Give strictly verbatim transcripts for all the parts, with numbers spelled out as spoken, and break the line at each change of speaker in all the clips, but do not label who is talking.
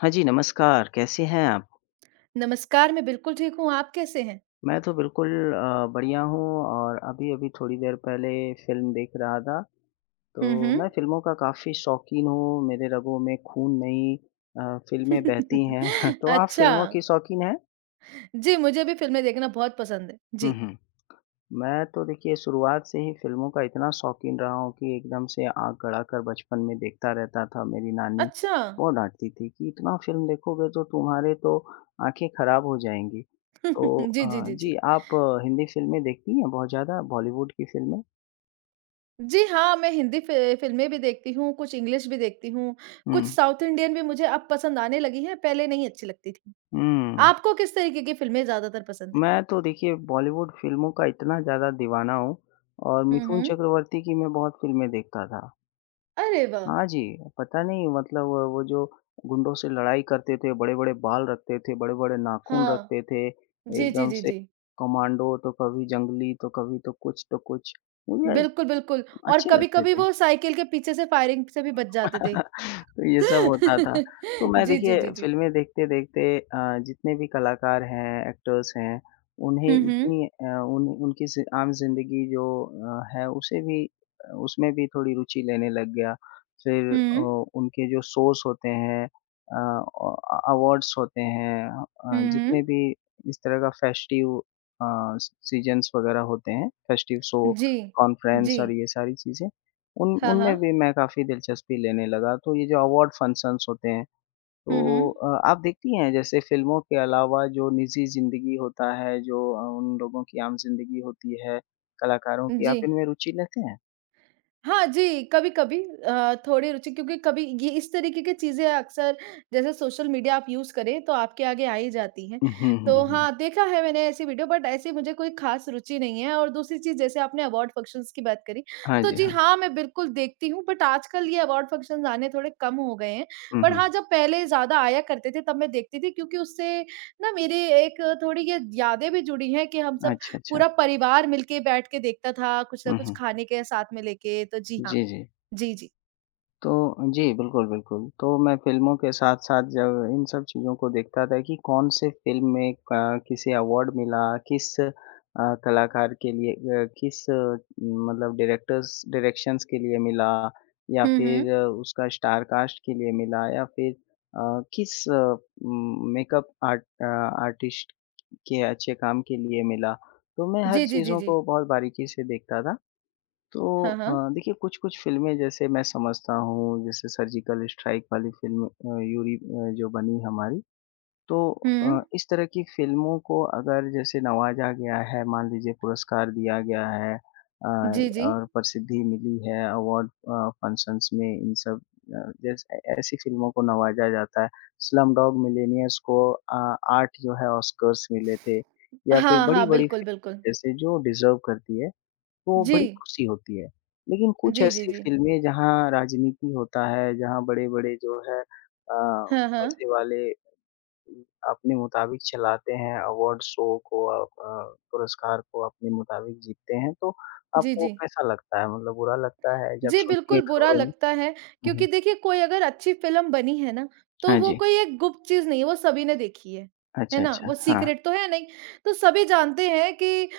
हाँ जी, नमस्कार, कैसे हैं आप?
नमस्कार, मैं बिल्कुल ठीक हूँ, आप कैसे हैं?
मैं तो बिल्कुल अ, बढ़िया हूँ और अभी-अभी थोड़ी देर पहले फ़िल्म देख रहा था,
हुँ,
तो
हुँ।
मैं फ़िल्मों का काफ़ी शौकीन हूँ, मेरे रगों में खून नहीं अ, फ़िल्में बहती हैं। तो आप
अच्छा।
फ़िल्मों की शौकीन हैं?
जी, मुझे भी फ़िल्में देखना बहुत पसंद है।
हुँ,
जी।
हुँ। मैं तो देखिए शुरुआत से ही फ़िल्मों का इतना शौकीन रहा हूँ कि एकदम से आँख गड़ा कर बचपन में देखता रहता था। मेरी नानी
अच्छा।
बहुत डाँटती थी कि इतना फ़िल्म देखोगे तो तुम्हारे तो आँखें खराब हो जाएँगी। तो
जी,
अ,
जी, जी,
जी
जी।
आप अ, हिंदी फ़िल्में देखती हैं बहुत ज़्यादा बॉलीवुड की फ़िल्में?
जी हाँ, मैं हिंदी फ़ि फ़िल्में भी देखती हूँ, कुछ इंग्लिश भी देखती हूँ,
हुँ।
कुछ साउथ इंडियन भी मुझे अब पसंद आने लगी हैं, पहले नहीं अच्छी लगती थी।
हुँ।
आपको किस तरीके की फ़िल्में ज़्यादातर पसंद हैं?
मैं तो देखिए बॉलीवुड फ़िल्मों का इतना ज़्यादा दीवाना हूँ और
हुँ,
मिथुन
हुँ।
चक्रवर्ती की मैं बहुत फ़िल्में देखता था।
अरे वाह!
हाँ जी, पता नहीं मतलब वो वो जो गुंडों से लड़ाई करते थे, बड़े-बड़े बाल रखते थे, बड़े-बड़े नाख़ून
हाँ।
रखते थे,
जी, जी,
एकदम
जी,
से
जी।
कमांडो तो कभी जंगली, तो कभी तो कुछ, तो कुछ। मुझे
बिल्कुल, बिल्कुल और
अच्छे लगते
कभी-कभी
थे।
वो साइकिल के पीछे से फायरिंग से भी बच जाते थे।
तो ये सब होता था। तो मैं
जी, जी,
देखिए
जी, जी।
फ़िल्में देखते-देखते अ, जितने भी कलाकार हैं, एक्टर्स हैं, उन्हें
हुँ, हुँ।
इतनी अ, उन उनकी ज़ि आम ज़िंदगी जो अ, है उसे भी अ, उसमें भी थोड़ी रुचि लेने लग गया। फिर अ,
हुँ,
उनके जो शोज़ होते हैं अ, अ, अ, अवार्ड्स होते हैं
हुँ,
अ, जितने
हुँ।
भी इस तरह का फेस्टिव अ, स सीज़न्स वग़ैरह होते हैं, फेस्टिव शो,
जी,
कॉन्फ्रेंस
जी।
और ये सारी चीज़ें, उन
हाँ, हाँ।
उनमें भी मैं काफ़ी दिलचस्पी लेने लगा, तो ये जो अवार्ड फंक्शन्स होते हैं,
हुँ,
तो
हुँ।
अ, आप देखती हैं जैसे फ़िल्मों के अलावा जो निजी ज़िंदगी होता है, जो अ, उन लोगों की आम ज़िंदगी होती है, कलाकारों की,
जी।
आप इनमें रुचि लेते हैं?
हाँ जी, कभी-कभी अ, थोड़ी रुचि क्योंकि कभी ये इस तरीके की चीज़ें अक्सर जैसे सोशल मीडिया आप यूज़ करें, तो आपके आगे आ ही जाती हैं।
हुँ, हुँ, हुँ।
तो
हुँ।
हाँ, देखा है मैंने ऐसी वीडियो बट ऐसी मुझे कोई ख़ास रुचि नहीं है और दूसरी चीज़ जैसे आपने अवार्ड फ़ंक्शंस की बात करी,
हाँ
तो
जी,
जी
हाँ।
हाँ, मैं बिल्कुल देखती हूँ बट आजकल ये अवार्ड फ़ंक्शंस आने थोड़े कम हो गए हैं।
हुँ,
पर
हुँ।
हाँ, जब पहले ज़्यादा आया करते थे तब मैं देखती थी क्योंकि उससे ना मेरी एक थोड़ी ये यादें भी जुड़ी हैं कि हम सब
अच्छा,
पूरा
अच्छा।
परिवार मिलके बैठ के देखता था, कुछ ना
हुँ,
कुछ
हुँ।
खाने के साथ में लेके, तो जी हाँ।
जी, जी।
जी, जी।
तो जी, बिल्कुल, बिल्कुल। तो मैं फ़िल्मों के साथ-साथ जब इन सब चीज़ों को देखता था कि कौन से फ़िल्म में क किसे अवार्ड मिला, किस अ, कलाकार के लिए अ, किस अ, मतलब डायरेक्टर्स डायरेक्शंस के लिए मिला या
हुँ, हुँ।
फिर अ, उसका स्टार कास्ट के लिए मिला या फिर अ, किस um, makeup art uh, artist के अच्छे काम के लिए मिला। तो मैं हर
जी, जी, जी,
चीज़ों
जी।
को बहुत बारीकी से देखता था। तो
हाँ,
अ,
हाँ।
देखिए कुछ-कुछ फ़िल्में जैसे मैं समझता हूँ, जैसे सर्जिकल स्ट्राइक वाली फ़िल्म अ, यूरी अ, जो बनी हमारी, तो
हुँ।
अ, इस तरह की फ़िल्मों को अगर जैसे नवाज़ा गया है, मान लीजिए पुरस्कार दिया गया है अ,
जी, जी।
और प्रसिद्धि मिली है अवार्ड अ, फंक्शंस में इन सब अ, जैसे ऐ ऐसी फ़िल्मों को नवाज़ा जाता है। स्लमडॉग मिलियनेयर्स को अ, आठ जो है ऑस्कर्स मिले थे या फिर
हाँ, हाँ,
बड़ी-बड़ी
बिल्कुल,
फ़िल्म
बिल्कुल।
जैसे जो डिज़र्व करती है, तो
जी।
बड़ी खुशी होती है। लेकिन कुछ
जी, जी,
ऐसी
जी।
फ़िल्में जहाँ राजनीति होता है, जहाँ बड़े-बड़े जो है अ,
हाँ, हाँ।
पैसे वाले अपने मुताबिक चलाते हैं, अवार्ड शो को अ अ, पुरस्कार को अपने मुताबिक जीतते हैं, तो
जी,
आपको
जी।
कैसा लगता है? मतलब बुरा लगता है जब
जी,
सुनती हैं
बिल्कुल बुरा
खबरों में?
लगता है
हुँ,
क्योंकि
हुँ।
देखिए कोई अगर अच्छी फ़िल्म बनी है ना, तो
हाँ
वो
जी।
कोई एक गुप्त चीज़ नहीं है, वो सभी ने देखी है, है
अच्छा,
ना?
अच्छा।
वो
हाँ।
सीक्रेट तो है नहीं, तो सभी जानते हैं कि अ,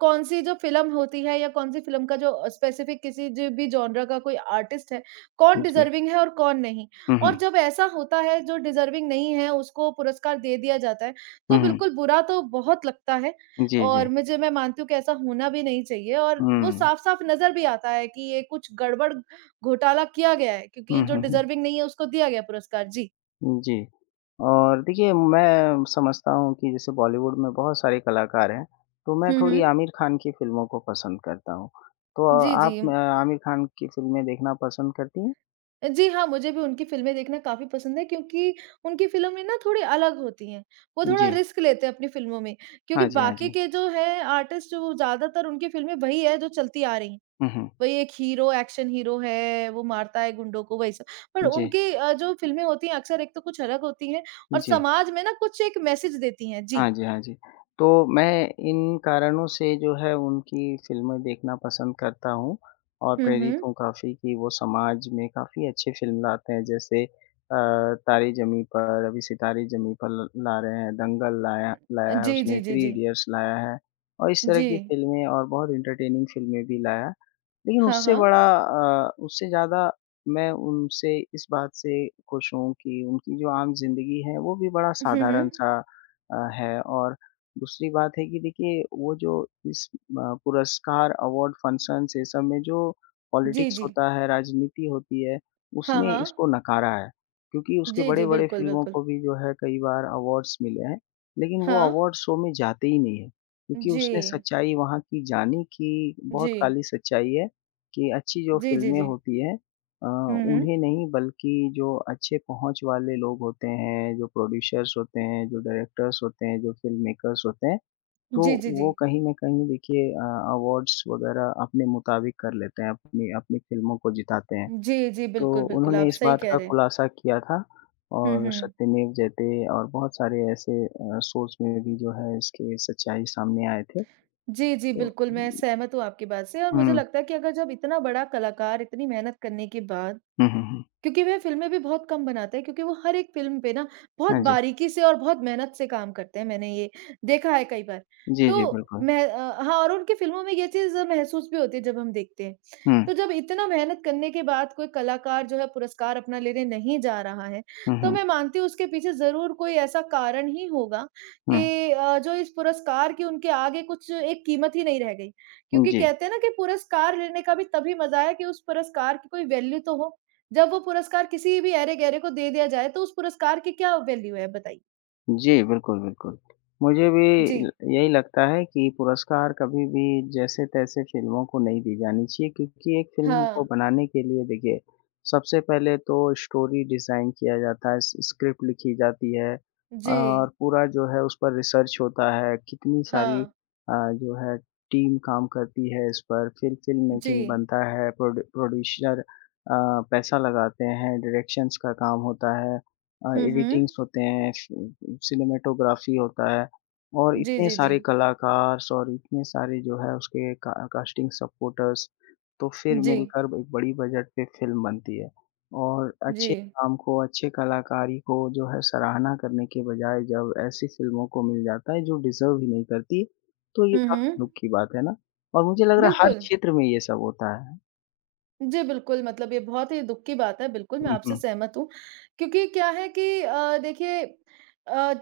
कौन-सी जो फ़िल्म होती है या कौन-सी फ़िल्म का जो अ, स्पेसिफ़िक किसी जो भी जॉनरा का कोई आर्टिस्ट है, कौन
जी।
डिज़र्विंग है और कौन नहीं।
हुँ,
और
हुँ।
जब ऐसा होता है जो डिज़र्विंग नहीं है उसको पुरस्कार दे दिया जाता है,
हुँ,
तो
हुँ।
बिल्कुल बुरा तो बहुत लगता है
जी, जी।
और मुझे मैं मानती हूँ कि ऐसा होना भी नहीं चाहिए और वो
हुँ।
साफ-साफ नज़र भी आता है कि ये कुछ गड़बड़ घोटाला किया गया है क्योंकि
हुँ,
जो
हुँ, हुँ।
डिज़र्विंग नहीं है उसको दिया गया पुरस्कार। जी।
जी। और देखिए मैं समझता हूँ कि जैसे बॉलीवुड में बहुत सारे कलाकार हैं, तो मैं
हुँ,
थोड़ी
हुँ।
आमिर खान की फ़िल्मों को पसंद करता हूँ। तो
जी,
आप
जी।
अ, आमिर खान की फ़िल्में देखना पसंद करती हैं?
जी हाँ, मुझे भी उनकी फ़िल्में देखना काफ़ी पसंद है क्योंकि उनकी फ़िल्में ना थोड़ी अलग होती हैं। वो थोड़ा
जी।
रिस्क लेते हैं अपनी फ़िल्मों में क्योंकि
हाँ जी, हाँ
बाकी
जी।
के जो हैं आर्टिस्ट वो ज़्यादातर उनकी फ़िल्में वही है जो चलती आ रही हैं।
हुँ, हुँ।
वही एक हीरो एक्शन हीरो है, वो मारता है गुंडों को वही सब। पर
जी,
उनकी अ, जो फ़िल्में होती हैं अक्सर एक तो कुछ अलग होती हैं और
जी।
समाज में ना कुछ एक मैसेज देती हैं। जी।
हाँ जी, हाँ जी। तो मैं इन कारणों से जो है उनकी फ़िल्में देखना पसंद करता हूँ और
हुँ,
प्रेरित
हुँ।
हूँ काफ़ी कि वो समाज में काफ़ी अच्छी फ़िल्म लाते हैं जैसे अ, तारे ज़मीं पर, अभी सितारे ज़मीं पर ल ला रहे हैं, दंगल लाया
उम,
लाया है
जी,
उसने,
जी, जी,
थ्री
जी।
इडियट्स लाया है और इस तरह
जी।
की फ़िल्में और बहुत एंटरटेनिंग फ़िल्में भी लाया। लेकिन
हाँ,
उससे
हाँ।
बड़ा अ, उससे ज़्यादा मैं उनसे इस बात से खुश हूँ कि उनकी जो आम ज़िंदगी है वो भी बड़ा
हुँ, हुँ।
साधारण-सा अ, है और दूसरी बात है कि देखिए वो जो इस अ, पुरस्कार, अवार्ड फंक्शन्स ये सब में जो
जी,
पॉलिटिक्स
जी।
होता है, राजनीति होती है,
हाँ,
उसने
हाँ।
इसको नकारा है। क्योंकि उसके
जी, जी,
बड़े-बड़े
बिल्कुल,
फ़िल्मों
बिल्कुल।
को भी जो है कई बार अवार्ड्स मिले हैं, लेकिन वो
हाँ।
अवार्ड शो में जाते ही नहीं है। क्योंकि
जी।
उसने सच्चाई वहाँ की जानी कि बहुत
जी।
काली सच्चाई है, कि अच्छी जो
जी, जी,
फ़िल्में
जी।
होती हैं अ,
हुँ, हुँ।
उन्हें नहीं बल्कि जो अच्छे पहुँच वाले लोग होते हैं, जो प्रोड्यूसर्स होते हैं, जो डायरेक्टर्स होते हैं, जो फ़िल्म मेकर्स होते हैं, तो
जी, जी, जी।
वो कहीं न कहीं देखिए अ, अवार्ड्स वग़ैरह अपने मुताबिक कर लेते हैं, अपनी अपनी फ़िल्मों को जिताते हैं।
जी, जी,
तो
बिल्कुल, बिल्कुल,
उन्होंने
आप
इस
सही
बात
कह
का
रहे हैं।
खुलासा किया था
हुँ,
और
हुँ।
सत्यमेव जयते और बहुत सारे ऐसे अ, सोर्स में भी जो है इसकी सच्चाई सामने आए थे।
जी, जी,
तो
बिल्कुल, मैं सहमत हूँ आपकी बात से और मुझे
हुँ,
लगता है कि अगर जब इतना बड़ा कलाकार इतनी मेहनत करने के बाद
हुँ, हुँ, हुँ।
क्योंकि वह फ़िल्में भी बहुत कम बनाते हैं क्योंकि वो हर एक फ़िल्म पे ना बहुत
हाँ जी।
बारीकी से और बहुत मेहनत से काम करते हैं, मैंने ये देखा है कई बार।
जी, जी,
तो
बिल्कुल।
मैं अ, हाँ और उनकी फ़िल्मों में ये चीज़ महसूस भी होती है जब हम देखते हैं।
हुँ,
तो जब इतना मेहनत करने के बाद कोई कलाकार जो है पुरस्कार अपना लेने नहीं जा रहा है,
हुँ,
तो
हुँ,
मैं मानती हूँ उसके पीछे ज़रूर कोई ऐसा कारण ही होगा
हुँ।
कि अ, जो इस पुरस्कार की उनके आगे कुछ एक कीमत ही नहीं रह गई। क्योंकि
जी।
कहते हैं ना कि पुरस्कार लेने का भी तभी मज़ा है कि उस पुरस्कार की कोई वैल्यू तो हो। जब वो पुरस्कार किसी भी ऐरे-गैरे को दे दिया जाए, तो उस पुरस्कार की क्या वैल्यू है बताइए?
जी, बिल्कुल, बिल्कुल। मुझे भी ल
जी।
यही लगता है कि पुरस्कार कभी भी जैसे-तैसे फ़िल्मों को नहीं दी जानी चाहिए क्योंकि एक फ़िल्म को
हाँ।
बनाने के लिए देखिए, सबसे पहले तो स्टोरी डिज़ाइन किया जाता है, स स्क्रिप्ट लिखी जाती है
जी।
और पूरा जो है उस पर रिसर्च होता है, कितनी सारी अ,
हाँ।
जो है टीम काम करती है इस पर, फिर फ़िल्म
जी।
मेकिंग बनता है, प्रोड प्रोड्यूसर अ, पैसा लगाते हैं, डायरेक्शंस का काम होता है अ,
हुँ, हुँ।
एडिटिंग्स होते हैं। फ़ि सिनेमेटोग्राफ़ी होता है और
जी,
इतने
जी, जी।
सारे कलाकार और इतने सारे जो है उसके का कास्टिंग सपोर्टर्स, तो फिर
जी।
मिलकर एक बड़ी बजट पे फ़िल्म बनती है। और
जी।
अच्छे काम को, अच्छे कलाकारी को जो है सराहना करने के बजाय जब ऐसी फ़िल्मों को मिल जाता है जो डिज़र्व ही नहीं करती, तो ये
हुँ,
काफ़ी
हुँ।
दुःख की बात है ना? और मुझे लग रहा है हर
बिल्कुल।
क्षेत्र में ये सब होता है।
जी, बिल्कुल मतलब ये बहुत ही दुःख की बात है, बिल्कुल मैं
हुँ,
आपसे
हुँ।
सहमत हूँ। क्योंकि क्या है कि अ, देखिए अ,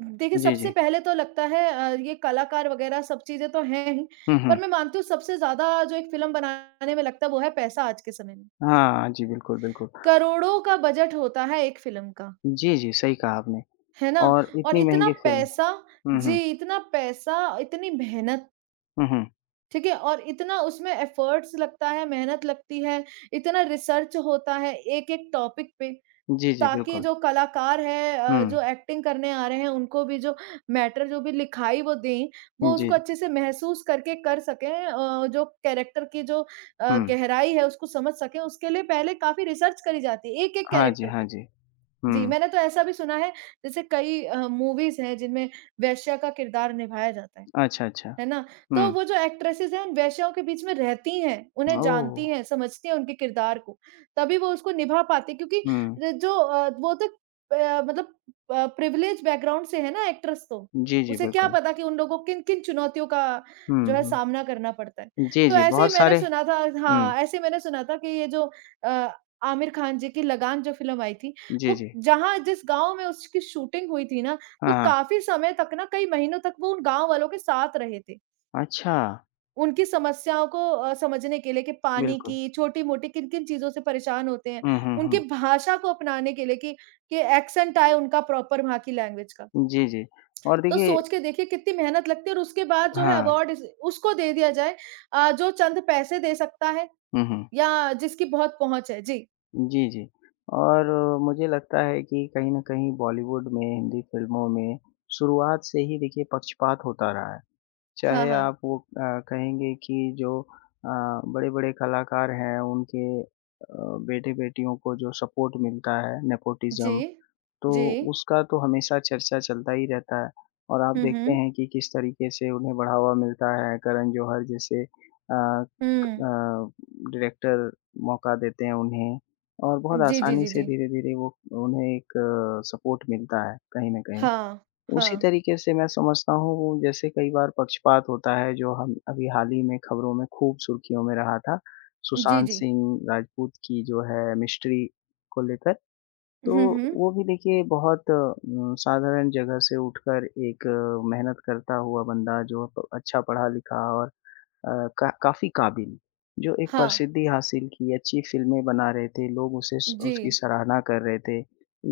देखिए
जी,
सबसे
जी।
पहले तो लगता है अ, ये कलाकार वगैरह सब चीज़ें तो हैं ही,
हुँ,
पर
हुँ।
मैं मानती हूँ सबसे ज़्यादा जो एक फ़िल्म बनाने में लगता है वो है पैसा आज के समय में।
हाँ, जी बिल्कुल, बिल्कुल।
करोड़ों का बजट होता है एक फ़िल्म का,
जी, जी, सही कहा आपने
है ना?
और
और
इतनी
इतना
महँगी फ़िल्म।
पैसा
हुँ, हुँ।
जी, इतना पैसा, इतनी मेहनत,
हुँ, हुँ।
ठीक है? और इतना उसमें एफ़र्ट्स लगता है, मेहनत लगती है, इतना रिसर्च होता है एक-एक टॉपिक पे,
जी, जी,
ताकि
बिल्कुल।
जो कलाकार है अ,
हुँ,
जो एक्टिंग करने आ रहे हैं, उनको भी जो मैटर जो भी लिखाई वो दें, वो
जी,
उसको अच्छे से महसूस करके कर सकें अ, जो कैरेक्टर की जो अ,
हुँ।
गहराई है, उसको समझ सकें, उसके लिए पहले काफ़ी रिसर्च करी जाती है, एक-एक
हाँ जी,
कैरेक्टर
हाँ
पे।
जी।
जी,
हुँ,
मैंने तो ऐसा भी सुना है जैसे कई अ, मूवीज़ हैं जिनमें वेश्या का किरदार निभाया जाता है।
अच्छा, अच्छा।
है ना? तो
हुँ,
वो जो एक्ट्रेसेस हैं, उन वेश्याओं के बीच में रहती हैं, उन्हें जानती
ओह!
हैं, समझती हैं उनके किरदार को, तभी वो उसको निभा पाती हैं क्योंकि
हुँ,
अ, जो अ, वो तो अ, मतलब अ, प्रिविलेज बैकग्राउंड से है ना एक्ट्रेस तो,
जी, जी,
उसे क्या
बिल्कुल।
पता कि उन लोगों को किन-किन चुनौतियों का जो
हुँ,
है
हुँ।
सामना करना पड़ता है।
जी,
तो
जी,
ऐसे ही
बहुत
मैंने
सारे
सुना था
हुँ,
हाँ, ऐसे मैंने सुना था कि ये जो अ, आमिर खान जी की लगान जो फ़िल्म आई थी,
जी,
वो
जी।
जहाँ जिस गाँव में उसकी शूटिंग हुई थी ना
हाँ,
तो
हाँ।
काफ़ी समय तक ना कई महीनों तक वो उन गाँव वालों के साथ रहे थे।
अच्छा,
उनकी समस्याओं को अ, समझने के लिए कि पानी
बिल्कुल।
की, छोटी-मोटी किन-किन चीज़ों से परेशान होते हैं।
हुँ, हुँ,
उनकी
हुँ।
भाषा को अपनाने के लिए कि कि एक्सेंट आए उनका प्रॉपर वहाँ की लैंग्वेज का।
जी, जी। और
तो
देखिए
सोच के देखिए कितनी मेहनत लगती है और उसके बाद जो है
हाँ।
अवार्ड इस उसको दे दिया जाए अ, जो चंद पैसे दे सकता है
हुँ, हुँ।
या जिसकी बहुत पहुँच है। जी।
जी, जी। और मुझे लगता है कि कहीं न कहीं बॉलीवुड में, हिंदी फ़िल्मों में शुरुआत से ही देखिए पक्षपात होता रहा है।
हाँ,
चाहे
हाँ।
आप वो अ, कहेंगे कि जो अ, बड़े-बड़े कलाकार हैं उनके अ, बेटे-बेटियों को जो सपोर्ट मिलता है
जी।
नेपोटिज़्म, तो
जी।
उसका तो हमेशा चर्चा चलता ही रहता है और आप
हुँ,
देखते
हुँ।
हैं कि किस तरीके से उन्हें बढ़ावा मिलता है, करण जौहर जैसे अ
हुँ।
अ, डायरेक्टर मौका देते हैं उन्हें और बहुत
जी, जी,
आसानी
जी,
से
जी।
धीरे-धीरे वो उन्हें एक सपोर्ट मिलता है कहीं न कहीं।
हाँ,
उसी
हाँ।
तरीके से मैं समझता हूँ वो जैसे कई बार पक्षपात होता है जो हम अभी हाल ही में खबरों में खूब सुर्खियों में रहा था,
जी,
सुशांत
जी।
सिंह राजपूत की जो है मिस्ट्री को लेकर। तो
हुँ, हुँ।
वो भी देखिए बहुत उम, साधारण जगह से उठकर एक अ, मेहनत करता हुआ बंदा जो प अच्छा पढ़ा-लिखा और अ, का काफ़ी काबिल, जो एक
हाँ,
प्रसिद्धि हासिल की, अच्छी फ़िल्में बना रहे थे, लोग उसे स
जी।
उसकी सराहना कर रहे थे।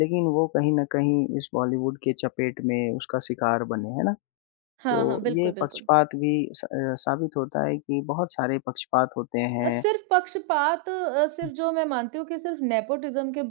लेकिन वो कहीं न कहीं इस बॉलीवुड के चपेट में उसका शिकार बने, है ना?
हाँ,
तो
हाँ,
ये
बिल्कुल, बिल्कुल।
पक्षपात भी स अ, साबित होता है कि बहुत सारे पक्षपात होते
अ,
हैं।
सिर्फ़ पक्षपात अ, सिर्फ़ जो मैं मानती हूँ कि सिर्फ़ नेपोटिज़्म के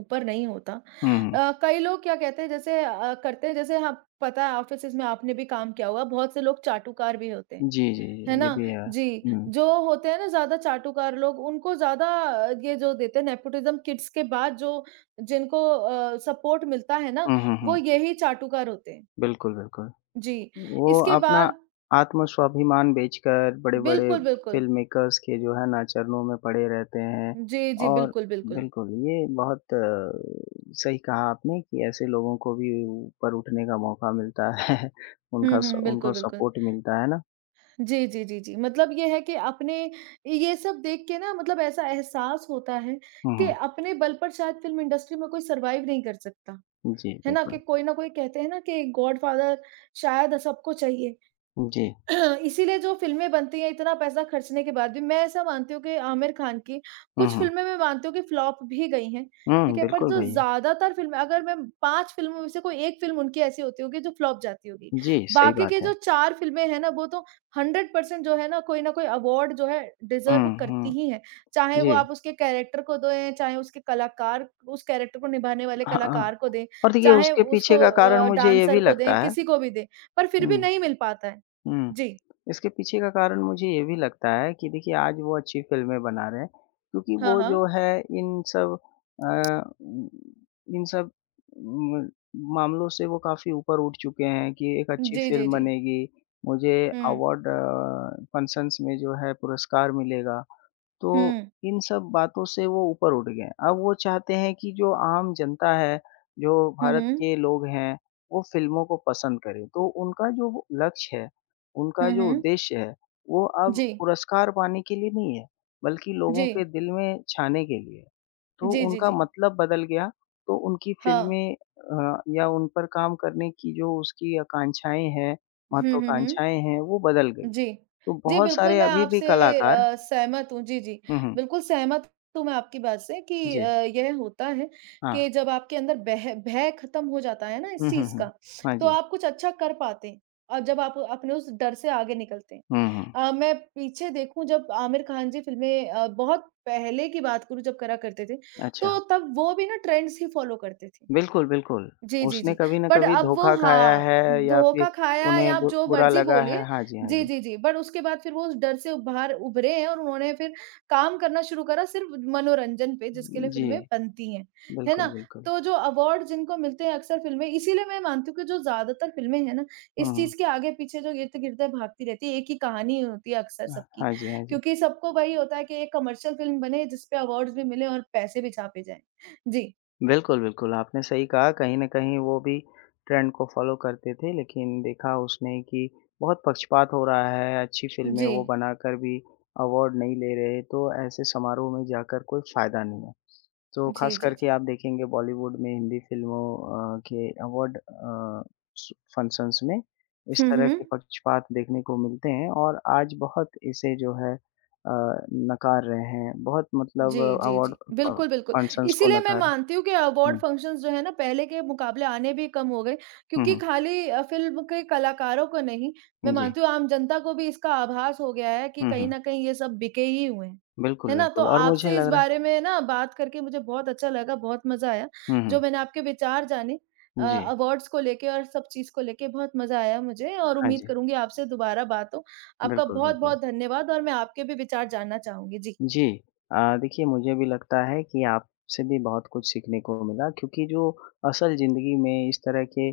ऊपर नहीं होता।
हुँ, हुँ।
अ, कई लोग क्या कहते हैं जैसे अ, करते हैं जैसे हाँ, पता है ऑफ़िसेज़ में आपने भी काम किया होगा, बहुत से लोग चाटुकार भी होते हैं,
जी, जी,
है
जी, ये
ना?
भी है।
जी,
हुँ।
जो होते हैं ना ज़्यादा चाटुकार लोग उनको ज़्यादा अ, ये जो देते हैं नेपोटिज़्म किड्स के बाद जो जिनको अ, सपोर्ट मिलता है ना,
हुँ, हुँ,
वो
हुँ।
यही चाटुकार होते हैं।
बिल्कुल, बिल्कुल।
जी,
वो
इसके
अपना
बाद
आत्म-स्वाभिमान बेचकर बड़े-बड़े
बिल्कुल, बिल्कुल।
फ़िल्म मेकर्स के जो है ना चरणों में पड़े रहते हैं
जी, जी,
और
बिल्कुल, बिल्कुल।
बिल्कुल, ये बहुत अ, सही कहा आपने कि ऐसे लोगों को भी ऊपर उठने का मौका मिलता है,
हुँ,
उनका स
हुँ, बिल्कुल,
उनको
बिल्कुल।
सपोर्ट मिलता है ना?
जी, जी, जी, जी। मतलब ये है कि अपने ये सब देख के ना मतलब ऐसा एहसास होता है
हुँ,
कि
हुँ।
अपने बल पर शायद फ़िल्म इंडस्ट्री में कोई सर्वाइव नहीं कर सकता,
जी,
है ना? कि
बिल्कुल।
कोई ना कोई कहते हैं ना कि गॉडफ़ादर शायद सबको चाहिए।
जी।
इसीलिए जो फ़िल्में बनती हैं इतना पैसा खर्चने के बाद भी, मैं ऐसा मानती हूँ कि आमिर खान की
हुँ,
कुछ
हुँ।
फ़िल्में मैं मानती हूँ कि फ्लॉप भी गई हैं,
हुँ,
ठीक है? पर
बिल्कुल
जो
गई है।
ज़्यादातर फ़िल्में अगर मैं पाँच फ़िल्मों में से कोई एक फ़िल्म उनकी ऐसी होती होगी जो फ्लॉप जाती होगी।
जी, सही
बाकी
बात
की
है।
जो चार फ़िल्में हैं ना, वो तो हंड्रेड परसेंट जो है ना, कोई न कोई अवार्ड जो है
हुँ,
डिज़र्व करती
हुँ।
ही हैं। चाहे वो
जी।
आप उसके कैरेक्टर को दें, चाहे उसके कलाकार उस कैरेक्टर को निभाने वाले
हाँ, हाँ।
कलाकार को दें,
और देखिए
चाहे
उसके
उसको
पीछे का कारण
अ,
मुझे ये
डांसर
भी
को
लगता
दें,
है
किसी को भी दें, पर फिर भी
हुँ।
नहीं मिल पाता है।
हुँ।
जी।
इसके पीछे का कारण मुझे ये भी लगता है कि देखिए आज वो अच्छी फ़िल्में बना रहे हैं, क्योंकि
हाँ,
वो
हाँ।
जो है इन सब अ, इन सब म मामलों से वो काफ़ी ऊपर उठ चुके हैं कि एक अच्छी
जी, जी,
फ़िल्म
जी।
बनेगी, मुझे
हुँ,
अवार्ड अ, फंक्शन्स में जो है पुरस्कार मिलेगा। तो
हुँ,
इन सब बातों से वो ऊपर उठ गए हैं। अब वो चाहते हैं कि जो आम जनता है, जो
हुँ,
भारत
हुँ,
के लोग हैं, वो फ़िल्मों को पसंद करें। तो उनका जो लक्ष्य है, उनका
हुँ,
जो
हुँ।
उद्देश्य है, वो अब
जी,
पुरस्कार पाने के लिए नहीं है, बल्कि
जी,
लोगों के दिल में छाने के लिए है। तो
जी, जी,
उनका
जी।
मतलब बदल गया, तो उनकी
हाँ।
फ़िल्में अ, या उन पर काम करने की जो उसकी आकांक्षाएँ हैं,
हुँ, हुँ, हुँ।
महत्वाकांक्षाएँ हैं, वो बदल गई।
जी।
तो
जी,
बहुत
बिल्कुल
सारे
मैं
अभी भी
आपसे
कलाकार
अ, सहमत हूँ। जी, जी।
हुँ, हुँ।
बिल्कुल सहमत हूँ मैं आपकी बात से कि अ,
जी।
यह होता है
हाँ।
कि जब आपके अंदर बह भय खत्म हो जाता है ना इस
हुँ, हुँ,
चीज़
हुँ।
का,
हाँ
तो
जी।
आप कुछ अच्छा कर पाते हैं और जब आप अपने उस डर से आगे निकलते हैं।
हुँ, हुँ।
अ, मैं पीछे देखूँ जब आमिर खान जी फ़िल्में अ, बहुत पहले की बात करूँ जब करा करते थे,
अच्छा,
तो तब वो भी ना ट्रेंड्स ही फ़ॉलो करते थे।
बिल्कुल, बिल्कुल।
जी, जी,
उसने
जी।
कभी न
बट
कभी
अब वो
धोखा खाया
हाँ,
है या फिर
धोखा खाया
उन्हें
या आप
बु
जो
बुरा
मर्ज़ी
लगा है।
बोलिए
हाँ जी, हाँ
जी,
जी।
जी, जी। बट उसके बाद फिर वो उस डर से बाहर उभरे हैं और उन्होंने फिर काम करना शुरू करा सिर्फ़ मनोरंजन पे जिसके लिए
जी,
फ़िल्में बनती हैं। है
बिल्कुल,
ना?
बिल्कुल।
तो जो अवार्ड जिनको मिलते हैं अक्सर फ़िल्में इसीलिए मैं मानती हूँ कि जो ज़्यादातर फ़िल्में हैं ना,
हुँ,
इस
हुँ।
चीज़ के आगे-पीछे जो इर्द-गिर्द भागती रहती है, एक ही कहानी होती है अक्सर
अ,
सबकी।
हाँ जी, हाँ जी।
क्योंकि सबको वही होता है कि एक कमर्शियल फ़िल्म बने जिस पे अवार्ड्स भी मिले और पैसे भी छापे जाएँ। जी,
बिल्कुल, बिल्कुल, आपने सही कहा कहीं न कहीं वो भी ट्रेंड को फ़ॉलो करते थे लेकिन देखा उसने कि बहुत पक्षपात हो रहा है, अच्छी फ़िल्में
जी।
वो बनाकर भी अवार्ड नहीं ले रहे, तो ऐसे समारोह में जाकर कोई फ़ायदा नहीं है। तो
जी,
ख़ास
जी,
करके
जी।
आप देखेंगे बॉलीवुड में हिंदी फ़िल्मों अ, के अवार्ड अ, स फंक्शन्स में इस
हुँ,
तरह
हुँ।
के पक्षपात देखने को मिलते हैं और आज बहुत इसे जो है अ, नकार रहे हैं। बहुत मतलब
जी, जी,
अवार्ड
जी।
अ,
बिल्कुल, बिल्कुल।
फंक्शन्स को
इसीलिए मैं
नकार।
मानती हूँ कि अवार्ड
हुँ,
फ़ंक्शंस जो है ना पहले के मुकाबले आने भी कम हो गए
हुँ,
क्योंकि
हुँ।
खाली अ, फ़िल्म के कलाकारों को नहीं, मैं
जी।
मानती हूँ आम जनता को भी इसका आभास हो गया है कि
हुँ,
कहीं
हुँ।
न कहीं ये सब बिके ही हुए हैं।
बिल्कुल,
है ना? तो
बिल्कुल और मुझे
आपसे इस
लग रहा
बारे में ना बात करके मुझे बहुत अच्छा लगा, बहुत मज़ा आया।
हुँ, हुँ।
जो मैंने आपके विचार जाने अ,
जी।
अवार्ड्स को लेके और सब चीज़ को लेके बहुत मज़ा आया मुझे और
हाँ
उम्मीद
जी।
करूँगी आपसे दोबारा बात हो। आपका
बिल्कुल, बिल्कुल।
बहुत-बहुत धन्यवाद और मैं आपके भी विचार जानना चाहूँगी। जी।
जी। अ, देखिए मुझे भी लगता है कि आपसे भी बहुत कुछ सीखने को मिला क्योंकि जो असल ज़िंदगी में इस तरह के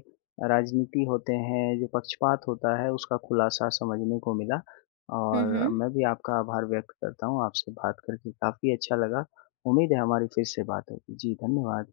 राजनीति होते हैं, जो पक्षपात होता है उसका खुलासा समझने को मिला।
हुँ,
और
हुँ।
मैं भी आपका आभार व्यक्त करता हूँ, आपसे बात करके काफ़ी अच्छा लगा। उम्मीद है हमारी फिर से बात होगी। जी, धन्यवाद।